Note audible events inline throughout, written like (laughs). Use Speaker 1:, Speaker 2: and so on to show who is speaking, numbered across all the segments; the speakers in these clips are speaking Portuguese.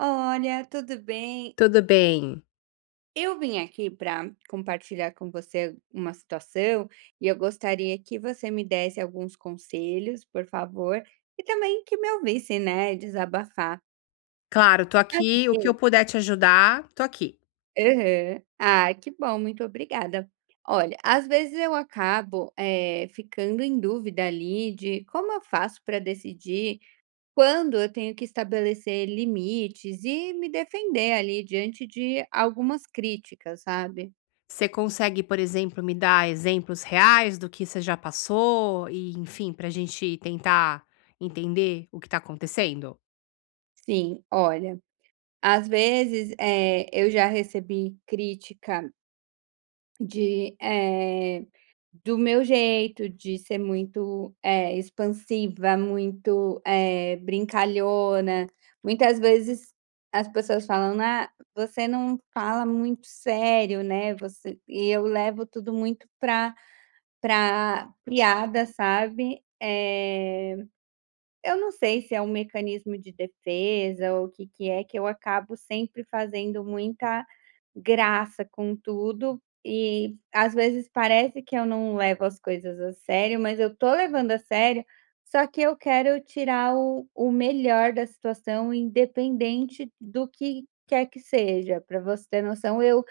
Speaker 1: Olha, tudo bem?
Speaker 2: Tudo bem.
Speaker 1: Eu vim aqui para compartilhar com você uma situação e eu gostaria que você me desse alguns conselhos, por favor, e também que me ouvisse, né, desabafar.
Speaker 2: Claro, tô
Speaker 1: Às
Speaker 2: aqui, o que eu
Speaker 1: vezes-
Speaker 2: puder te ajudar, tô aqui.
Speaker 1: Aham. Ah, que bom, muito obrigada. Olha, às vezes eu acabo ficando em dúvida ali de como eu faço para decidir quando eu tenho que estabelecer limites e me defender ali diante de algumas críticas, sabe?
Speaker 2: Você consegue, por exemplo, me dar exemplos reais do que você já passou e, enfim, pra gente tentar entender o que tá acontecendo?
Speaker 1: Sim, olha, às vezes, eu já recebi crítica de, eh, do meu jeito de ser muito, expansiva, muito, brincalhona. Muitas vezes as pessoas falam: "Ah, você não fala muito sério, né, você", e eu levo tudo muito pra piada, sabe? Eu não sei se é um mecanismo de defesa ou o que que é, que eu acabo sempre fazendo muita graça com tudo e às vezes parece que eu não levo as coisas a sério, mas eu tô levando a sério, só que eu quero tirar o melhor da situação, independente do que quer que seja. Para você ter noção, eu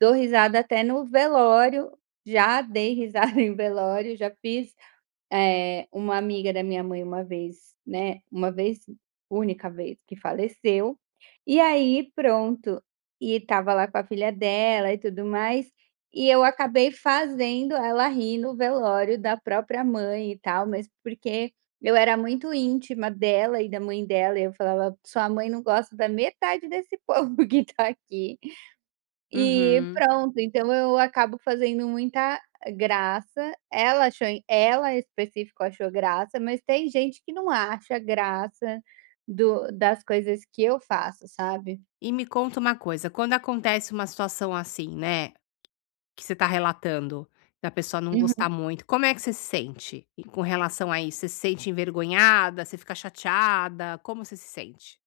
Speaker 1: dou risada até no velório, já dei risada (laughs) em velório, já fiz uma amiga da minha mãe uma vez, né, uma vez, única vez que faleceu, e aí pronto, e tava lá com a filha dela e tudo mais, e eu acabei fazendo ela rir no velório da própria mãe e tal, mas porque eu era muito íntima dela e da mãe dela, e eu falava: "Sua mãe não gosta da metade desse (laughs) povo que tá aqui". E
Speaker 2: Uhum.
Speaker 1: pronto, então eu acabo fazendo muita graça. Ela achou ela em específico achou graça, mas tem gente que não acha graça do das coisas que eu faço, sabe.
Speaker 2: E me conta uma coisa, quando acontece uma situação assim, né, que você tá relatando, da pessoa não gostar
Speaker 1: Uhum.
Speaker 2: muito, como é que você se sente e com relação a isso? Você se sente envergonhada? Você fica chateada? Como você se sente?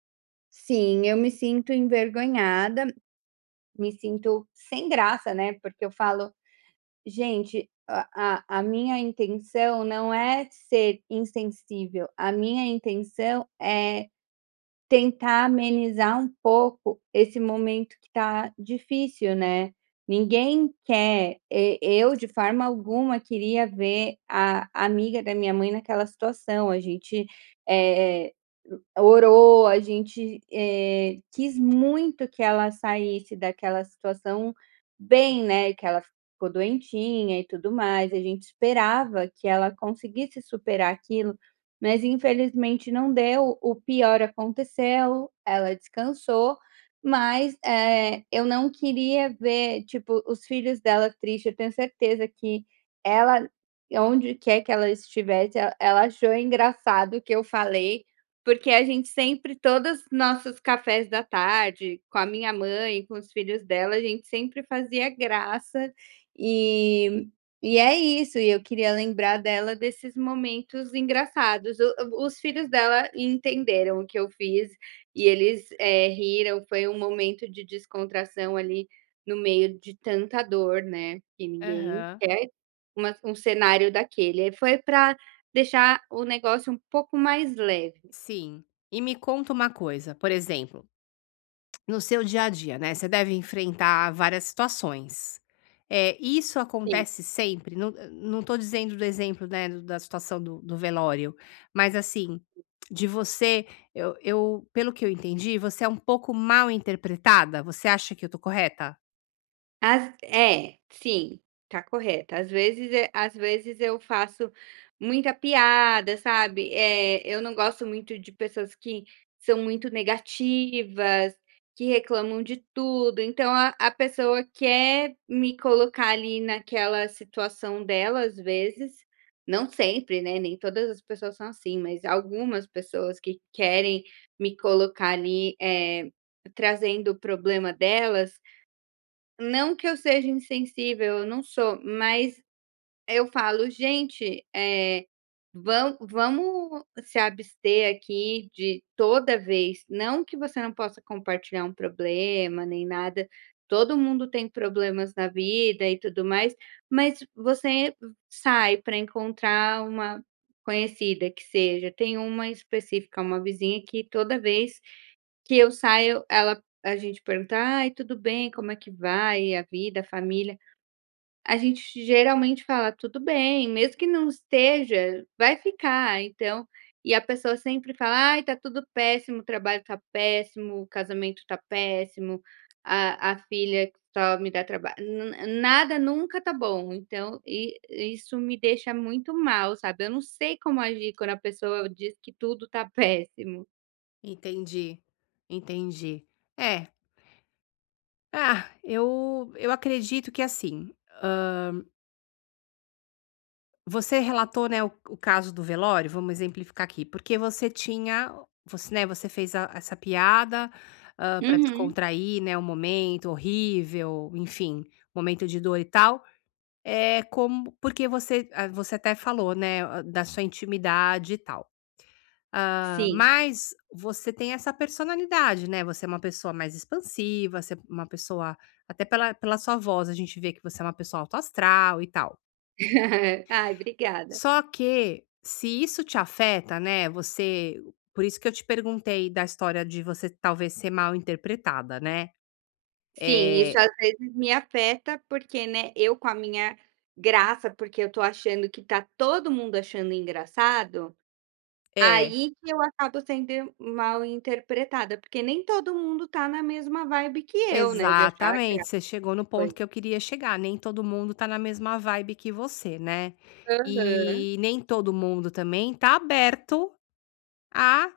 Speaker 1: Sim, eu me sinto envergonhada, me sinto sem graça, né, porque eu falo: "Gente, a minha intenção não é ser insensível, a minha intenção é tentar amenizar um pouco esse momento que tá difícil, né. Ninguém quer, e eu de forma alguma queria ver a amiga da minha mãe naquela situação, a gente, eh, orou, a gente, quis muito que ela saísse daquela situação bem, né, que ela ficou doentinha e tudo mais, a gente esperava que ela conseguisse superar aquilo. Mas infelizmente não deu, o pior aconteceu, ela descansou, mas, eu não queria ver, tipo, os filhos dela triste, eu tenho certeza que ela, onde quer que ela estivesse, e ela achou engraçado o que eu falei, porque a gente sempre todos os nossos cafés da tarde, com a minha mãe, com os filhos dela, a gente sempre fazia graça, e e é isso, e eu queria lembrar dela desses momentos engraçados. O Os filhos dela entenderam o que eu fiz e eles, riram, foi um momento de descontração ali no meio de tanta dor, né, que ninguém
Speaker 2: Aham.
Speaker 1: quer uma um cenário daquele. Foi para deixar o negócio um pouco mais leve.
Speaker 2: Sim. E me conta uma coisa, por exemplo, no seu dia a dia, né, você deve enfrentar várias situações. É isso
Speaker 1: Sim.
Speaker 2: acontece sempre? Não não tô dizendo do exemplo, né, do da situação do velório, mas assim, de você eu pelo que eu entendi, você é um pouco mal interpretada? Você acha que eu tô correta?
Speaker 1: Às é, sim, tá correta. Às vezes e às vezes eu faço muita piada, sabe, eu não gosto muito de pessoas que são muito negativas, que reclamam de tudo, então a pessoa quer me colocar ali naquela situação dela, às vezes, não sempre, né, nem todas as pessoas são assim, mas algumas pessoas que querem me colocar ali, trazendo o problema delas, não que eu seja insensível, eu não sou, mas eu falo: "Gente, vamos se abster aqui de toda vez", não que você não possa compartilhar um problema nem nada, todo mundo tem problemas na vida e tudo mais, mas você sai para encontrar uma conhecida que seja, tem uma específica, uma vizinha que toda vez que eu saio, ela a gente pergunta: "Ai, tudo bem? Como é que vai a vida, a família?". A gente geralmente fala: "Tudo bem", mesmo que não esteja, vai ficar, então e a pessoa sempre fala: "Ai, tá tudo péssimo, o trabalho tá péssimo, o casamento tá péssimo, a filha só me dá trabalho, N nada nunca tá bom", então e isso me deixa muito mal, sabe. Eu não sei como agir quando a pessoa diz que tudo tá péssimo.
Speaker 2: Entendi, entendi. É. Ah, eu acredito que assim. Você relatou, né, o caso do velório, vamos exemplificar aqui, porque você tinha você, né, você fez a essa piada, para
Speaker 1: Uhum,
Speaker 2: descontrair, né, o momento horrível, enfim, momento de dor e tal. É como porque você ah, você até falou, né, ah, da sua intimidade e tal. Hã,
Speaker 1: sim.
Speaker 2: mas você tem essa personalidade, né, você é uma pessoa mais expansiva, você é uma pessoa até pela sua voz a gente vê que você é uma pessoa autoastral e tal.
Speaker 1: (laughs) Ai, obrigada.
Speaker 2: Só que, se isso te afeta, né, você por isso que eu te perguntei da história de você talvez ser mal interpretada, né.
Speaker 1: Sim, isso
Speaker 2: Eh
Speaker 1: às vezes me afeta, porque, né, eu com a minha graça, porque eu tô achando que tá todo mundo achando engraçado,
Speaker 2: é,
Speaker 1: aí que eu acabo sendo mal interpretada, porque nem todo mundo tá na mesma vibe que eu, né, de achar
Speaker 2: exatamente,
Speaker 1: graça
Speaker 2: você chegou no ponto
Speaker 1: coisa.
Speaker 2: que eu queria chegar, nem todo mundo tá na mesma vibe que você, né.
Speaker 1: Aham.
Speaker 2: E nem todo mundo também tá aberto a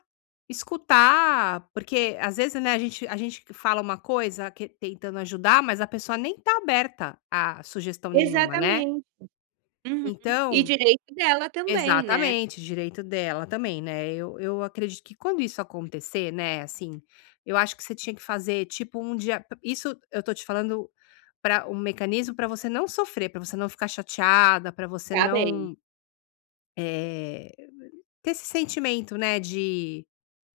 Speaker 2: escutar, porque às vezes, né, a gente fala uma coisa que tentando ajudar, mas a pessoa nem tá aberta a sugestão nenhuma, né.
Speaker 1: Exatamente. Uhum. E
Speaker 2: Então.
Speaker 1: direito dela também, né.
Speaker 2: Exatamente, direito dela também, né. Eu acredito que quando isso acontecer, né, assim, eu acho que você tinha que fazer tipo um dia isso eu tô te falando para um mecanismo para você não sofrer, para você não ficar chateada, para você
Speaker 1: Tá bem.
Speaker 2: não, eh, ter esse sentimento, né, de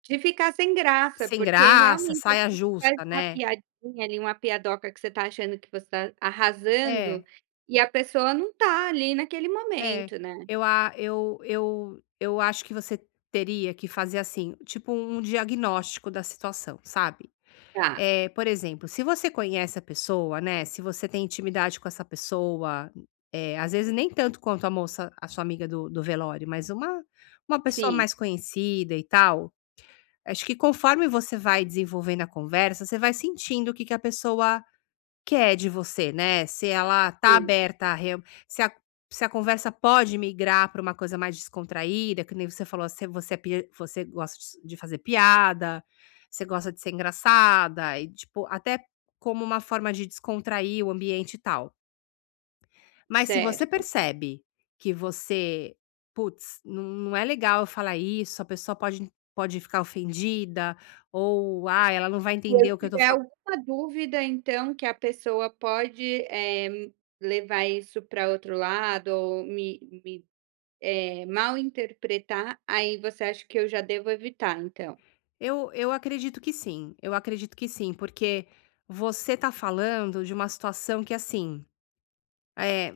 Speaker 1: De ficar sem graça,
Speaker 2: sem
Speaker 1: porque
Speaker 2: graça,
Speaker 1: realmente às
Speaker 2: saia
Speaker 1: vezes faz
Speaker 2: justa,
Speaker 1: uma
Speaker 2: né.
Speaker 1: piadinha ali, uma piadoca que você tá achando que você tá arrasando,
Speaker 2: É,
Speaker 1: e a pessoa não tá ali naquele
Speaker 2: é.
Speaker 1: momento, né.
Speaker 2: Eu a eu eu acho que você teria que fazer assim, tipo um diagnóstico da situação, sabe.
Speaker 1: Tá,
Speaker 2: Eh, por exemplo, se você conhece a pessoa, né, se você tem intimidade com essa pessoa, eh, às vezes nem tanto quanto a moça, a sua amiga do velório, mas uma pessoa
Speaker 1: sim,
Speaker 2: mais conhecida e tal, acho que conforme você vai desenvolvendo a conversa, você vai sentindo o que que a pessoa que é de você, né, se ela tá
Speaker 1: sim,
Speaker 2: aberta a re, se a se a conversa pode migrar para uma coisa mais descontraída, que nem você falou, se você é pi você gosta de fazer piada, você gosta de ser engraçada e, tipo, até como uma forma de descontrair o ambiente e tal. Mas se você
Speaker 1: certo.
Speaker 2: percebe que você: "Putz, não não é legal eu falar isso, a pessoa pode pode ficar ofendida", ou "Ah, ela não vai
Speaker 1: Se eu
Speaker 2: entender o que eu tô".
Speaker 1: tiver alguma dúvida então que a pessoa pode, levar isso pra outro lado ou me, mal interpretar, aí você acha que eu já devo evitar então?
Speaker 2: Eu acredito que sim, eu acredito que sim, porque você tá falando de uma situação que, assim, eh,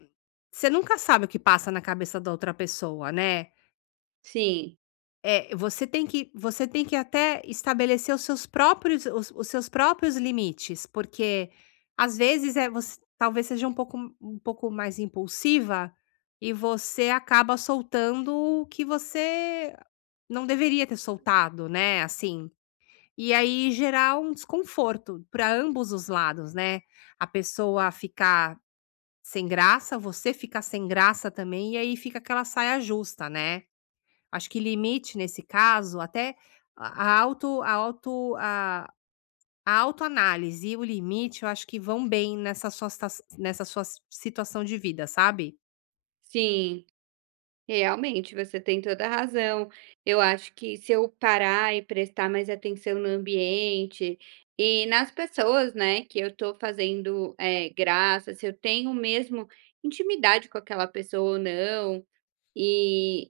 Speaker 2: você nunca sabe o que passa na cabeça da outra pessoa, né.
Speaker 1: Sim,
Speaker 2: Eh, você tem que até estabelecer os seus próprios os seus próprios limites, porque, às vezes, é você talvez seja um pouco mais impulsiva e você acaba soltando o que você não deveria ter soltado, né, assim. E aí gerar um desconforto para ambos os lados, né. A pessoa ficar sem graça, você ficar sem graça também, e aí fica aquela saia justa, né. Acho que limite nesse caso, até a a autoanálise e o limite, eu acho que vão bem nessa sua sita, nessa sua situação de vida, sabe.
Speaker 1: sim. Realmente, você tem toda a razão. Eu acho que se eu parar e prestar mais atenção no ambiente e nas pessoas, né, que eu estou fazendo, graça, se eu tenho mesmo intimidade com aquela pessoa ou não, e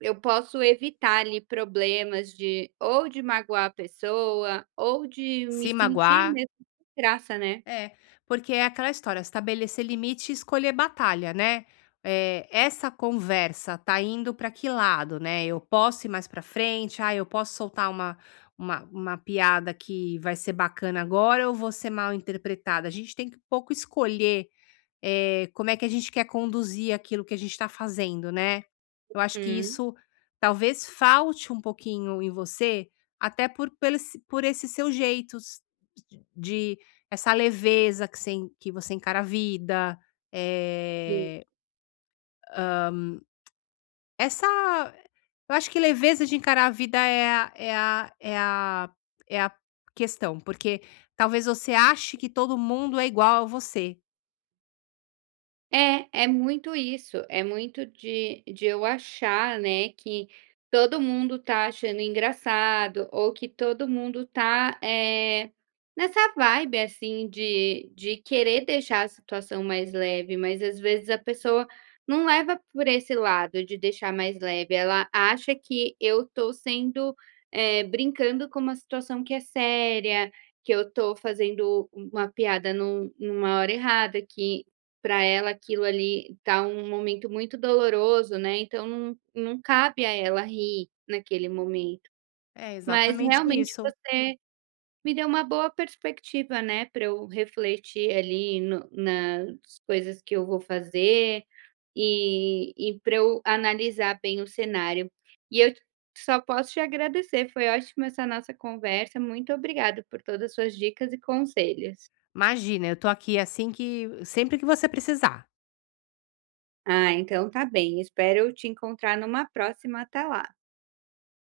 Speaker 1: eu posso evitar ali problemas de ou de magoar a pessoa ou de me
Speaker 2: Se
Speaker 1: sentir
Speaker 2: magoar.
Speaker 1: mesmo sem graça, né.
Speaker 2: É, porque é aquela história, estabelecer limite e escolher batalha, né. É essa conversa tá indo para que lado, né, eu posso ir mais para frente, ah, eu posso soltar uma piada que vai ser bacana agora ou vou ser mal interpretada? A gente tem que um pouco escolher como é que a gente quer conduzir aquilo que a gente está fazendo, né. Eu acho que
Speaker 1: Hum.
Speaker 2: isso talvez falte um pouquinho em você, até por pelo esse por esse seu jeito s de essa leveza que você en que você encara a vida,
Speaker 1: Sim.
Speaker 2: eh, hã, essa eu acho que leveza de encarar a vida é a questão, porque talvez você ache que todo mundo é igual a você.
Speaker 1: É, é muito isso, é muito de eu achar, né, que todo mundo tá achando engraçado ou que todo mundo tá, nessa vibe, assim, de querer deixar a situação mais leve, mas às vezes a pessoa não leva por esse lado de deixar mais leve, ela acha que eu tô sendo, brincando com uma situação que é séria, que eu tô fazendo uma piada numa hora errada, que para ela aquilo ali tá um momento muito doloroso, né, então não cabe a ela rir naquele momento.
Speaker 2: É,
Speaker 1: Mas É.
Speaker 2: exatamente
Speaker 1: Realmente
Speaker 2: isso.
Speaker 1: você me deu uma boa perspectiva, né, para eu refletir ali no nas coisas que eu vou fazer, e para eu analisar bem o cenário. E eu só posso te agradecer, foi ótima essa nossa conversa, muito obrigada por todas as suas dicas e conselhos.
Speaker 2: Imagina, eu tô aqui assim que sempre que você precisar.
Speaker 1: Ah, então tá bem, espero te encontrar numa próxima, até lá.